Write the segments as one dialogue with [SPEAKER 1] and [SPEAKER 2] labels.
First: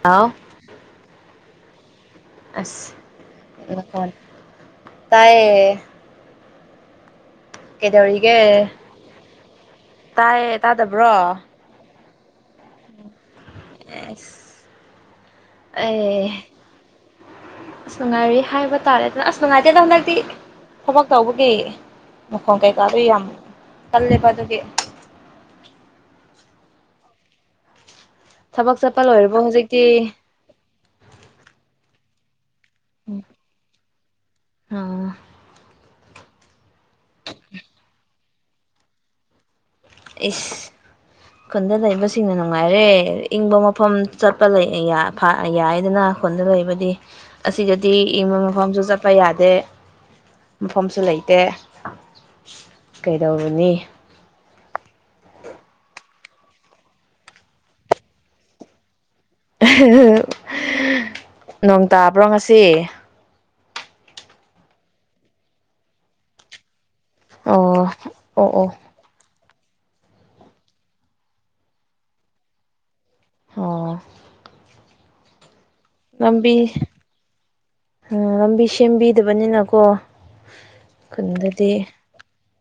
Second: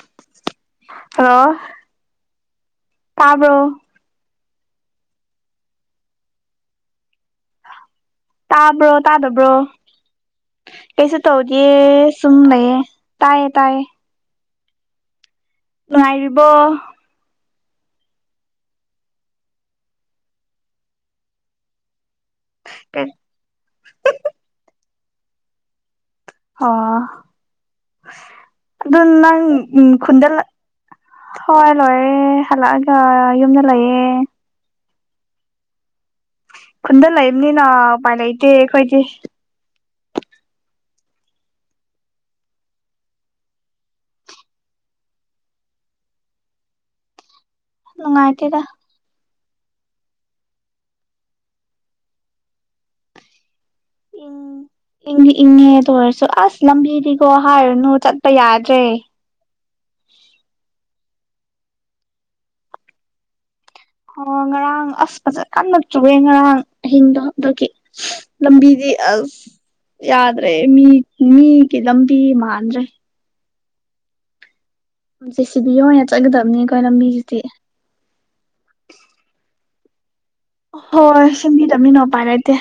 [SPEAKER 1] ꯍꯥꯎ
[SPEAKER 2] hello
[SPEAKER 1] ꯑꯁ
[SPEAKER 2] ꯇꯥꯕ꯭ꯔꯣ
[SPEAKER 1] ꯃꯈꯣꯟ ꯇꯥꯏꯌꯦ ꯀꯩꯗꯧꯔꯤꯒꯦ
[SPEAKER 2] ꯇꯥꯕ꯭ꯔꯣ ꯇꯥꯗꯕ꯭ꯔꯣ
[SPEAKER 1] ꯇꯥꯏꯌꯦ ꯇꯥꯗꯕ꯭ꯔꯣ
[SPEAKER 2] ꯌꯦ ꯁꯨꯝ ꯂꯩꯌꯦ ꯇꯥꯏꯌꯦ ꯇꯥꯏꯌꯦ
[SPEAKER 1] ꯑꯩꯁ
[SPEAKER 2] ꯅꯨꯡꯉꯥꯏꯔꯤꯕꯣ
[SPEAKER 1] ꯑꯩꯌꯩꯌꯩꯌꯦ ꯑꯁ ꯅꯨꯡꯉꯥꯏꯔꯤ ꯍꯥꯏꯕ ꯇꯥꯔꯦꯗꯅ ꯑꯁ ꯅꯨꯡꯉꯥꯏꯇꯦꯗ ꯍꯟꯗꯛꯇꯤ ꯊꯕꯛ ꯇꯧꯕꯒꯤ ꯃꯈꯣꯟ ꯀꯩꯀꯥꯗꯨ ꯌꯥꯝ ꯀꯜꯂꯦꯕ ꯑꯗꯨꯒꯤ
[SPEAKER 2] ꯑꯣ
[SPEAKER 1] ꯊꯕꯛ
[SPEAKER 2] ꯑꯗꯨ
[SPEAKER 1] ꯆꯠꯄ ꯂꯣꯏꯔꯕꯣ
[SPEAKER 2] ꯅꯪ
[SPEAKER 1] ꯍꯧꯖꯤꯛꯇꯤ
[SPEAKER 2] [unintelligible] ꯈꯨꯨꯟꯗꯂ ꯍꯣꯏ ꯂꯣꯏꯔꯦ ꯍꯜꯂꯛꯑꯒ ꯌꯨꯝꯗ ꯂꯩꯌꯦ
[SPEAKER 1] ꯑꯣ
[SPEAKER 2] ꯈꯨꯟꯗ ꯂꯩꯕꯅꯤꯅ ꯎꯄꯥꯏ ꯂꯩꯇꯦ ꯑꯩꯈꯣꯏꯗꯤ
[SPEAKER 1] ꯏꯁ ꯈꯨꯟꯗ ꯂꯩꯕꯁꯤꯡꯅ ꯅꯨꯡꯉꯥꯏꯔꯦ ꯏꯪꯕ ꯃꯐꯝ ꯆꯠꯄ ꯂꯩ [unintelligible] ꯐꯥ ꯌꯥꯏꯌꯦꯗꯅ ꯈꯨꯟꯗ ꯂꯩꯕꯗꯤ ꯑꯁꯤꯗꯗꯤ ꯏꯪꯕ
[SPEAKER 2] ꯅꯨꯡꯉꯥꯏꯇꯦꯗ
[SPEAKER 1] ꯃꯐꯝꯁꯨ ꯆꯠ ꯄ ꯌꯥꯗꯦ ꯃꯐꯝꯁꯨ ꯂꯩꯇꯦ ꯀꯩꯗꯧꯔꯨꯅꯤ
[SPEAKER 2] ꯏꯪ ꯏꯪꯗꯤ ꯏꯪꯉꯦ ꯑꯗꯨ ꯑꯣꯏꯔꯁꯨ ꯑꯁ ꯂꯝꯕꯤꯗꯤꯀꯣ ꯍꯥꯏꯔꯨꯅꯨ ꯆꯠꯄ ꯌꯥꯗ꯭ꯔꯦ
[SPEAKER 1] [unintelligible] ꯅꯣꯡ ꯇꯥꯕ꯭ꯔꯣ ꯉꯁꯤ
[SPEAKER 2] ꯑꯣ ꯉꯔꯥꯡ ꯑꯁ ꯐꯖ ꯀꯟꯅ ꯆꯨꯌꯦ ꯉꯔꯥꯡ ꯑꯍꯤꯡꯗꯣ ꯑꯗꯨꯒꯤ
[SPEAKER 1] ꯑꯣ ꯑꯣ ꯑꯣ
[SPEAKER 2] ꯂꯝꯕꯤꯗꯤ ꯑꯁ ꯌꯥꯗ꯭ꯔꯦ ꯃꯤ ꯃꯤꯒꯤ ꯂꯝꯕꯤ ꯃꯥꯟꯗ꯭ꯔꯦ
[SPEAKER 1] ꯑꯣ
[SPEAKER 2] ꯖꯦꯁꯤꯕꯤ ꯑꯣꯏꯅ ꯆꯠꯒꯗꯕꯅꯤ ꯈꯣꯏ ꯂꯝꯕꯤꯖꯤꯗꯤ
[SPEAKER 1] ꯎꯝ ꯂꯝꯕꯤ ꯁꯦꯝꯕꯤꯗꯕꯅꯤꯅꯀꯣ
[SPEAKER 2] ꯍꯣꯏ
[SPEAKER 1] ꯈꯨꯟꯗꯗꯤ
[SPEAKER 2] ꯁꯦꯝꯕꯤꯗꯝꯃꯤꯅ ꯎꯄꯥꯥꯏ ꯂꯩꯇꯦ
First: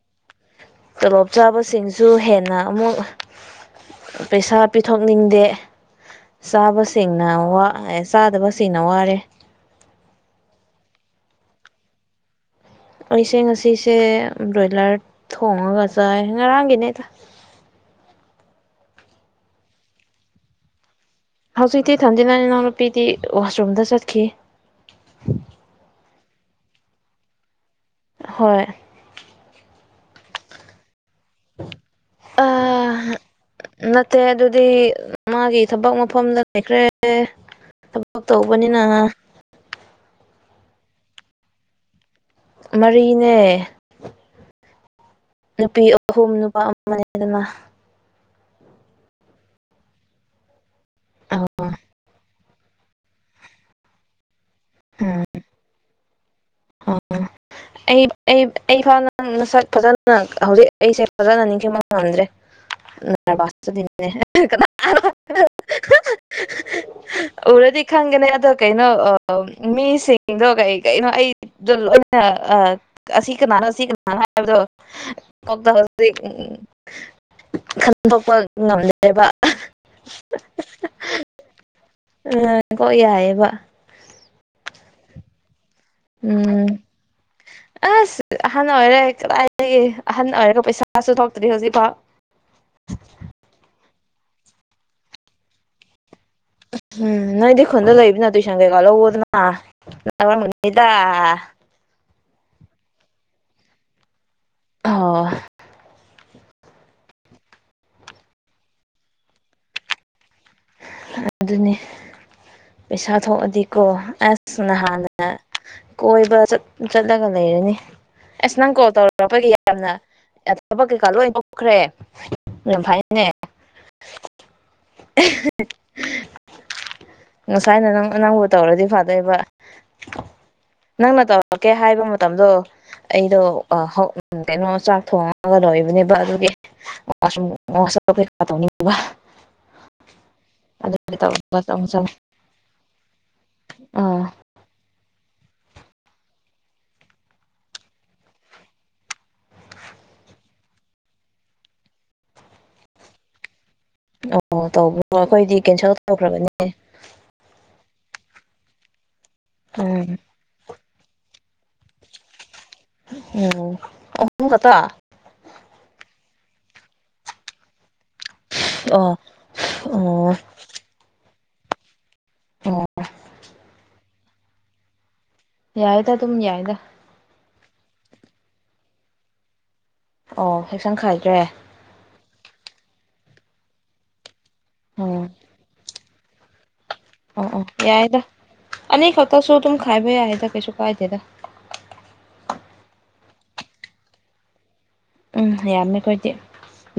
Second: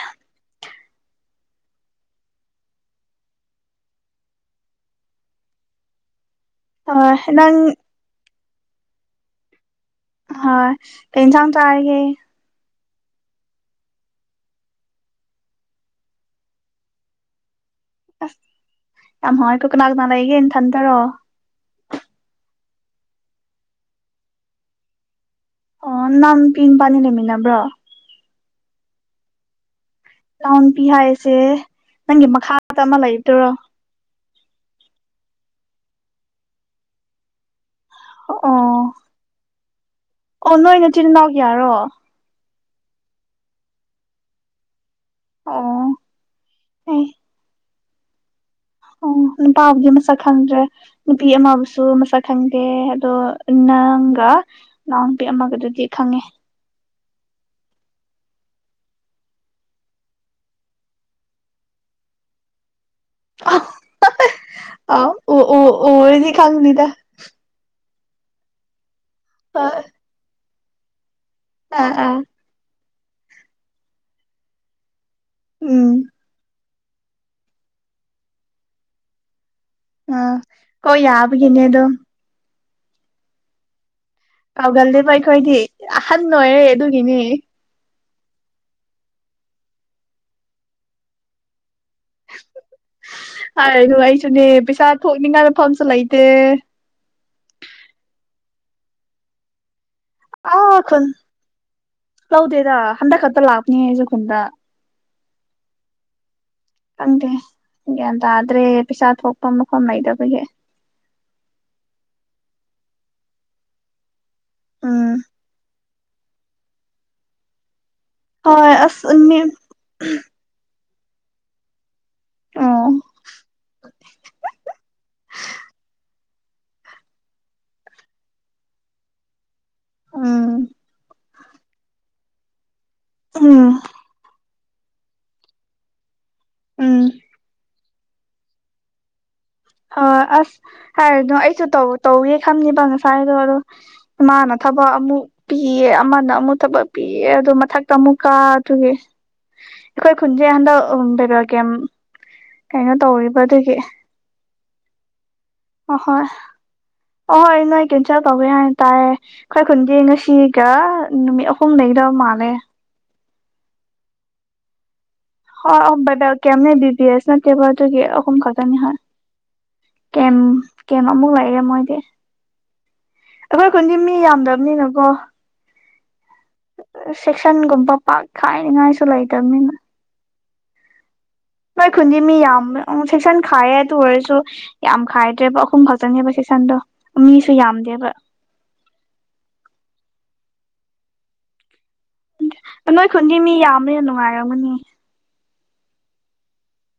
[SPEAKER 1] ꯇꯣꯂꯣꯞ ꯆꯥꯕꯁꯤꯡꯁꯨ ꯍꯦꯟꯅ ꯑꯃꯨꯛ ꯄꯩꯁꯥ ꯄꯤꯊꯣꯛꯅꯤꯡꯗꯦ
[SPEAKER 2] ꯍꯣꯏ
[SPEAKER 1] ꯆꯥꯕꯁꯤꯡꯅ
[SPEAKER 2] ꯅꯪ
[SPEAKER 1] ꯋꯥ-ꯑꯦ ꯆꯥꯗꯕꯁꯤꯡꯅ ꯋꯥꯔꯦ
[SPEAKER 2] ꯍꯣꯏ ꯀꯩ ꯏꯟꯁꯥꯡ ꯆꯥꯔꯒꯦ
[SPEAKER 1] ꯑꯩꯁꯦ ꯉꯁꯤꯁꯦ ꯕ꯭ꯔꯣꯏꯂꯔ ꯊꯣꯡꯉꯒ ꯆꯥꯏ ꯉꯔꯥꯡꯒꯤꯅꯤꯗ
[SPEAKER 2] ꯑꯁ ꯌꯥꯝ ꯍꯥꯎꯋꯦꯀꯣ ꯀꯅꯥ ꯀꯅꯥ ꯂꯩꯒꯦ ꯅꯊꯟꯇꯔꯣ
[SPEAKER 1] ꯍꯧꯖꯤꯛꯇꯤ ꯏꯊꯟꯗꯅꯤꯗ ꯏꯅꯥꯎ ꯅꯨꯄꯤꯗꯤ ꯋꯥꯁꯔꯨꯝꯗ ꯆꯠꯈꯤ
[SPEAKER 2] ꯑꯣ ꯅꯥꯎꯅꯨꯄꯤ ꯕꯥꯅꯤ ꯂꯩꯃꯤꯟꯅꯕ꯭ꯔꯣ
[SPEAKER 1] ꯍꯣꯏ
[SPEAKER 2] ꯅꯥꯎ ꯅꯨꯄꯤ ꯍꯥꯏꯁꯦ ꯅꯪꯒꯤ ꯃꯈꯥꯗ ꯑꯃ ꯂꯩꯕꯗꯨꯔꯣ
[SPEAKER 1] ꯅꯠꯇꯦ ꯑꯗꯨꯗꯤ ꯃꯥꯒꯤ ꯊꯕꯛ ꯃꯐꯝꯗ ꯂꯩꯈ꯭ꯔꯦ ꯊꯕꯛ
[SPEAKER 2] ꯑꯣ
[SPEAKER 1] ꯇꯧꯕꯅꯤꯅ
[SPEAKER 2] ꯑꯣ ꯅꯣꯏ ꯅꯆꯤꯜ ꯏꯅꯥꯎ ꯀ꯭ꯌꯥꯔꯣ
[SPEAKER 1] ꯃꯔꯤꯅꯦ ꯅꯨꯄꯤ
[SPEAKER 2] ꯑꯣ
[SPEAKER 1] ꯑꯍꯨꯝ ꯅꯨꯄꯥ
[SPEAKER 2] ꯑꯩ
[SPEAKER 1] ꯑꯃꯅꯦꯗꯅ
[SPEAKER 2] ꯑꯣ ꯅꯨꯄꯥꯕꯨꯗꯤ ꯃꯁꯛ ꯈꯪꯗ꯭ꯔꯦ ꯅꯨꯄꯤ
[SPEAKER 1] ꯑꯣ
[SPEAKER 2] ꯑꯃꯕꯨꯁꯨ ꯃꯁꯛ ꯈꯪꯗꯦ ꯑꯗꯣ ꯅꯪꯒ ꯅꯥꯎ
[SPEAKER 1] ꯎꯝ
[SPEAKER 2] ꯄꯤ ꯑꯃꯒꯗꯨꯗꯤ ꯈꯪꯉꯦ
[SPEAKER 1] ꯑꯣ
[SPEAKER 2] [unintelligible]
[SPEAKER 1] ꯑꯩ ꯑꯩ ꯐꯥꯅꯁꯛ ꯐꯖꯅ ꯍꯧꯖꯤꯛ ꯑꯩꯁꯦ ꯐꯖꯅ ꯅꯤꯡꯁꯤꯡꯕ ꯉꯝꯗ꯭ꯔꯦ
[SPEAKER 2] ꯑꯥꯎ ꯎ ꯎ ꯎꯔꯗꯤ ꯈꯪꯅꯤꯗ
[SPEAKER 1] [unintelligible] ꯎꯔꯗꯤ ꯈꯪꯒꯅꯤ ꯑꯗꯣ ꯀꯩꯅꯣ
[SPEAKER 2] ꯍꯣꯏ
[SPEAKER 1] ꯃꯤꯁꯤꯡꯗꯣ ꯀꯩ ꯀꯩꯅꯣ ꯑꯩ
[SPEAKER 2] ꯑꯥ ꯑꯥ
[SPEAKER 1] ꯑꯁꯤ ꯀꯅꯥꯅꯣ ꯑꯁꯤ ꯀꯅꯥꯅꯣ ꯍꯥꯏꯕꯗꯣ
[SPEAKER 2] ꯎꯝ
[SPEAKER 1] [unintelligible] ꯈꯟꯊꯣꯛꯄ ꯉꯝꯗꯦ
[SPEAKER 2] ꯑ ꯀꯣꯏ ꯌꯥꯕꯒꯤꯅꯦꯗꯣ
[SPEAKER 1] ꯎꯝ ꯌꯥꯑꯦꯕ
[SPEAKER 2] ꯀꯥꯎꯒꯜꯗꯤꯕ ꯑꯩꯈꯣꯏꯗꯤ ꯑꯍꯟ ꯑꯣꯏꯔꯦ ꯑꯗꯨꯒꯤꯅꯦ
[SPEAKER 1] ꯑꯍꯥꯟꯕ ꯑꯣꯏꯔꯦ ꯀꯗꯥꯏꯗꯒꯤ ꯑꯍꯟ ꯑꯣꯏꯔꯒ ꯄꯩꯁꯥꯁꯨ ꯊꯣꯛꯇ꯭ꯔꯤ ꯍꯧꯖꯤꯛꯐꯥꯎ
[SPEAKER 2] ꯍꯥꯏ ꯑꯗꯨ ꯑꯩꯁꯨꯅꯦ ꯄꯩꯁꯥ ꯊꯣꯛꯅꯤꯡꯉꯥꯏ ꯃꯐꯝꯁꯨ ꯂꯩꯇꯦ
[SPEAKER 1] ꯎꯝ ꯅꯣꯏꯗꯤ ꯈꯣꯟꯗ ꯂꯩꯕꯅꯤꯅ ꯇꯨꯏꯁꯟ ꯀꯩꯀꯥ ꯂꯧꯋꯣꯗꯅ
[SPEAKER 2] ꯑꯥ ꯈꯨꯟ
[SPEAKER 1] [unintelligible]
[SPEAKER 2] ꯂꯧꯗꯦꯗ ꯍꯟꯗꯛ ꯈꯛꯇ ꯂꯥꯛꯅꯤ ꯑꯩꯁꯨ ꯈꯨꯨꯟꯗ
[SPEAKER 1] ꯑꯣ
[SPEAKER 2] ꯈꯪꯗꯦ ꯒ꯭ꯌꯥꯟ ꯇꯥꯗ꯭ꯔꯦ ꯄꯩꯁꯥ ꯊꯣꯛꯄ ꯃꯐꯝ ꯂꯩꯇꯕꯒꯤ
[SPEAKER 1] ꯑꯗꯨꯅꯤ ꯄꯩꯁꯥ ꯊꯣꯛꯑꯗꯤꯀꯣ ꯑꯁ
[SPEAKER 2] ꯎꯝ
[SPEAKER 1] ꯅꯍꯥꯟꯅ ꯀꯣꯏꯕ ꯆꯠ ꯆꯠꯂꯒ ꯂꯩꯔꯅꯤ ꯑꯁ ꯅꯪ
[SPEAKER 2] ꯍꯣꯏ
[SPEAKER 1] ꯀꯣꯜ
[SPEAKER 2] ꯃꯤ
[SPEAKER 1] ꯇꯧꯔꯛꯄꯒꯤ ꯌꯥꯝꯅ ꯊꯕꯛ ꯀꯩꯀꯥ ꯂꯣꯏꯅ ꯇꯣꯛꯈ꯭ꯔꯦ ꯌꯥꯝ
[SPEAKER 2] ꯑꯣ
[SPEAKER 1] ꯐꯩꯅꯦ [unintelligible] ꯉꯁꯥꯏꯅ ꯅꯪ ꯑꯅꯧꯕ ꯇꯧꯔꯗꯤ ꯐꯥꯗꯣꯏꯕ
[SPEAKER 2] ꯎꯝ
[SPEAKER 1] ꯅꯪꯅ ꯇꯧꯔꯛꯀꯦ ꯍꯥꯏꯕ ꯃꯇꯝꯗꯣ ꯑꯩꯗꯣ ꯑ
[SPEAKER 2] ꯎꯝ
[SPEAKER 1] ꯍꯧ ꯀꯩꯅꯣ ꯆꯥꯛ ꯊꯣꯡꯉꯒ ꯂꯣꯏꯕꯅꯦꯕ ꯑꯗꯨꯒꯤ
[SPEAKER 2] ꯎꯝ
[SPEAKER 1] ꯋꯥꯁꯔꯨꯝ ꯋꯥꯁ ꯀꯩꯀꯥ ꯇꯧꯅꯤꯡꯕ
[SPEAKER 2] ꯍꯣꯏ ꯑꯁ
[SPEAKER 1] ꯑꯗꯨꯒꯤ
[SPEAKER 2] ꯍꯥꯏꯔꯅꯣ ꯑꯩꯁꯨ
[SPEAKER 1] ꯇꯧꯔꯒ
[SPEAKER 2] ꯇꯧ
[SPEAKER 1] ꯑꯃꯨꯛ ꯆꯪꯉꯦ
[SPEAKER 2] ꯇꯧꯒꯦ ꯈꯟꯅꯤꯕ ꯉꯁꯥꯏꯗꯣ ꯑꯗꯣ
[SPEAKER 1] ꯑꯥ
[SPEAKER 2] ꯏꯃꯥꯅ ꯊꯕꯛ ꯑꯃꯨꯛ ꯄꯤꯌꯦ ꯑꯃꯅ ꯑꯃꯨꯛ ꯊꯕꯛ ꯄꯤꯌꯦ ꯑꯗꯨ ꯃꯊꯛꯇ ꯑꯃꯨꯛꯀꯥ ꯑꯗꯨꯒꯤ ꯑꯩꯈꯣꯏ ꯈꯨꯟꯁꯦ ꯍꯟꯗꯛ ꯑꯝ ꯚꯦꯔꯔ ꯀꯦꯝ ꯀꯩꯅꯣ ꯇꯧꯔꯤꯕ ꯑꯗꯨꯒꯤ
[SPEAKER 1] ꯑꯣ ꯇꯧꯕ꯭ꯔꯣ ꯑꯩꯈꯣꯏꯗꯤ ꯀꯦꯟꯁꯦꯜ
[SPEAKER 2] ꯑꯣꯍꯣꯏ
[SPEAKER 1] ꯇꯧꯈ꯭ꯔꯕꯅꯤ
[SPEAKER 2] ꯑꯍꯣꯏ ꯅꯣꯏ ꯀꯦꯟꯁꯦꯜ ꯇꯧꯋꯦ ꯍꯥꯏꯅ ꯇꯥꯔꯦ ꯑꯩꯈꯣꯏ ꯈꯨꯟꯗꯤ
[SPEAKER 1] ꯎꯝ
[SPEAKER 2] ꯉꯁꯤ ꯀꯥ ꯅꯨꯃꯤꯠ ꯑꯍꯨꯝ ꯂꯩꯒꯗꯕ ꯃꯥꯜꯂꯦ
[SPEAKER 1] ꯎꯝ ꯑꯍꯨꯝ ꯈꯛꯇ
[SPEAKER 2] ꯍꯣꯏ ꯑꯍꯨꯝ ꯕꯥꯏꯕꯦꯜ ꯀꯦꯝꯅꯦ ꯕꯤ ꯕꯤ ꯑꯁ ꯅꯠꯇꯦꯕ ꯑꯗꯨꯒꯤ ꯑꯍꯨꯝ ꯈꯛ ꯇꯅꯤꯍꯥ
[SPEAKER 1] ꯑꯣ ꯑꯣ
[SPEAKER 2] ꯑꯦꯝ ꯀꯦꯝ ꯑꯃꯨꯛ ꯂꯩꯔꯦ ꯃꯣꯏꯗꯤ
[SPEAKER 1] ꯑꯣ
[SPEAKER 2] ꯑꯩꯈꯣꯏ ꯈꯨꯟꯗꯤ ꯃꯤ ꯌꯥꯝꯗꯕꯅꯤꯅꯀꯣ
[SPEAKER 1] ꯌꯥꯏꯗ ꯑꯗꯨꯝ ꯌꯥꯏꯗ
[SPEAKER 2] ꯁꯦꯛꯁꯟꯒꯨꯝꯕ ꯄꯥꯛ ꯈꯥꯏꯅꯤꯉꯥꯏꯁꯨ ꯂꯩꯇꯕꯅꯤꯅ
[SPEAKER 1] ꯑꯣ ꯁ‌ꯦꯛꯁꯟ ꯈꯥꯏꯗ꯭ꯔꯦ
[SPEAKER 2] ꯅ‌ꯣꯏ ꯈꯨꯟꯗꯤ ꯃꯤ ꯌꯥꯝ ꯑꯣ ꯁꯦꯛꯁꯟ ꯈꯥꯏꯌꯦ ꯑꯗꯨ ꯑꯣꯏꯔꯁꯨ ꯌꯥꯝ
[SPEAKER 1] ꯎꯝ
[SPEAKER 2] ꯈꯥꯏꯗ꯭ꯔꯦꯕ ꯑꯍꯨꯝ ꯈꯛ ꯇꯅ‌ꯦꯕ ꯁ‌ꯦꯛꯁꯟꯗ‌ꯣ
[SPEAKER 1] ꯑꯣ ꯑꯣ ꯌꯥꯏꯗ ꯑꯅꯤ ꯈꯛꯇꯁꯨ ꯑꯗꯨꯝ ꯈꯥꯏꯕ ꯌꯥꯏꯗ ꯀꯩꯁꯨ ꯀꯥꯏꯗꯦꯗ
[SPEAKER 2] ꯅꯣꯏ ꯈꯨꯟꯗꯤ ꯃꯤ ꯌꯥꯝꯕꯅꯤꯅ ꯅꯨꯡꯉꯥꯏꯔꯝꯒꯅꯤ
[SPEAKER 1] ꯎꯝ ꯌꯥꯝꯃꯦ ꯑꯩꯈꯣꯏꯗꯤ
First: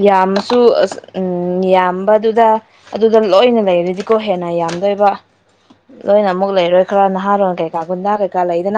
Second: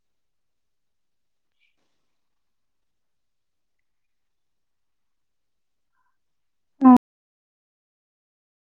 [SPEAKER 1] ꯌꯥꯝꯃꯁꯨ ꯑꯁ ꯎꯝ ꯌꯥꯝꯕꯗꯨꯗ ꯑꯗꯨꯗ ꯂꯣꯏꯅ ꯂꯩꯔꯗꯤꯀꯣ ꯍꯦꯟꯅ ꯌꯥꯝꯗꯣꯏꯕ ꯂꯣꯏꯅ ꯑꯃꯨꯛ ꯂꯩꯔꯣꯏ ꯈꯔ ꯅꯍꯥꯔꯣꯟ ꯀꯩꯀꯥ ꯒꯨꯟꯗꯥ ꯀꯩꯀꯥ ꯂꯩꯗꯅ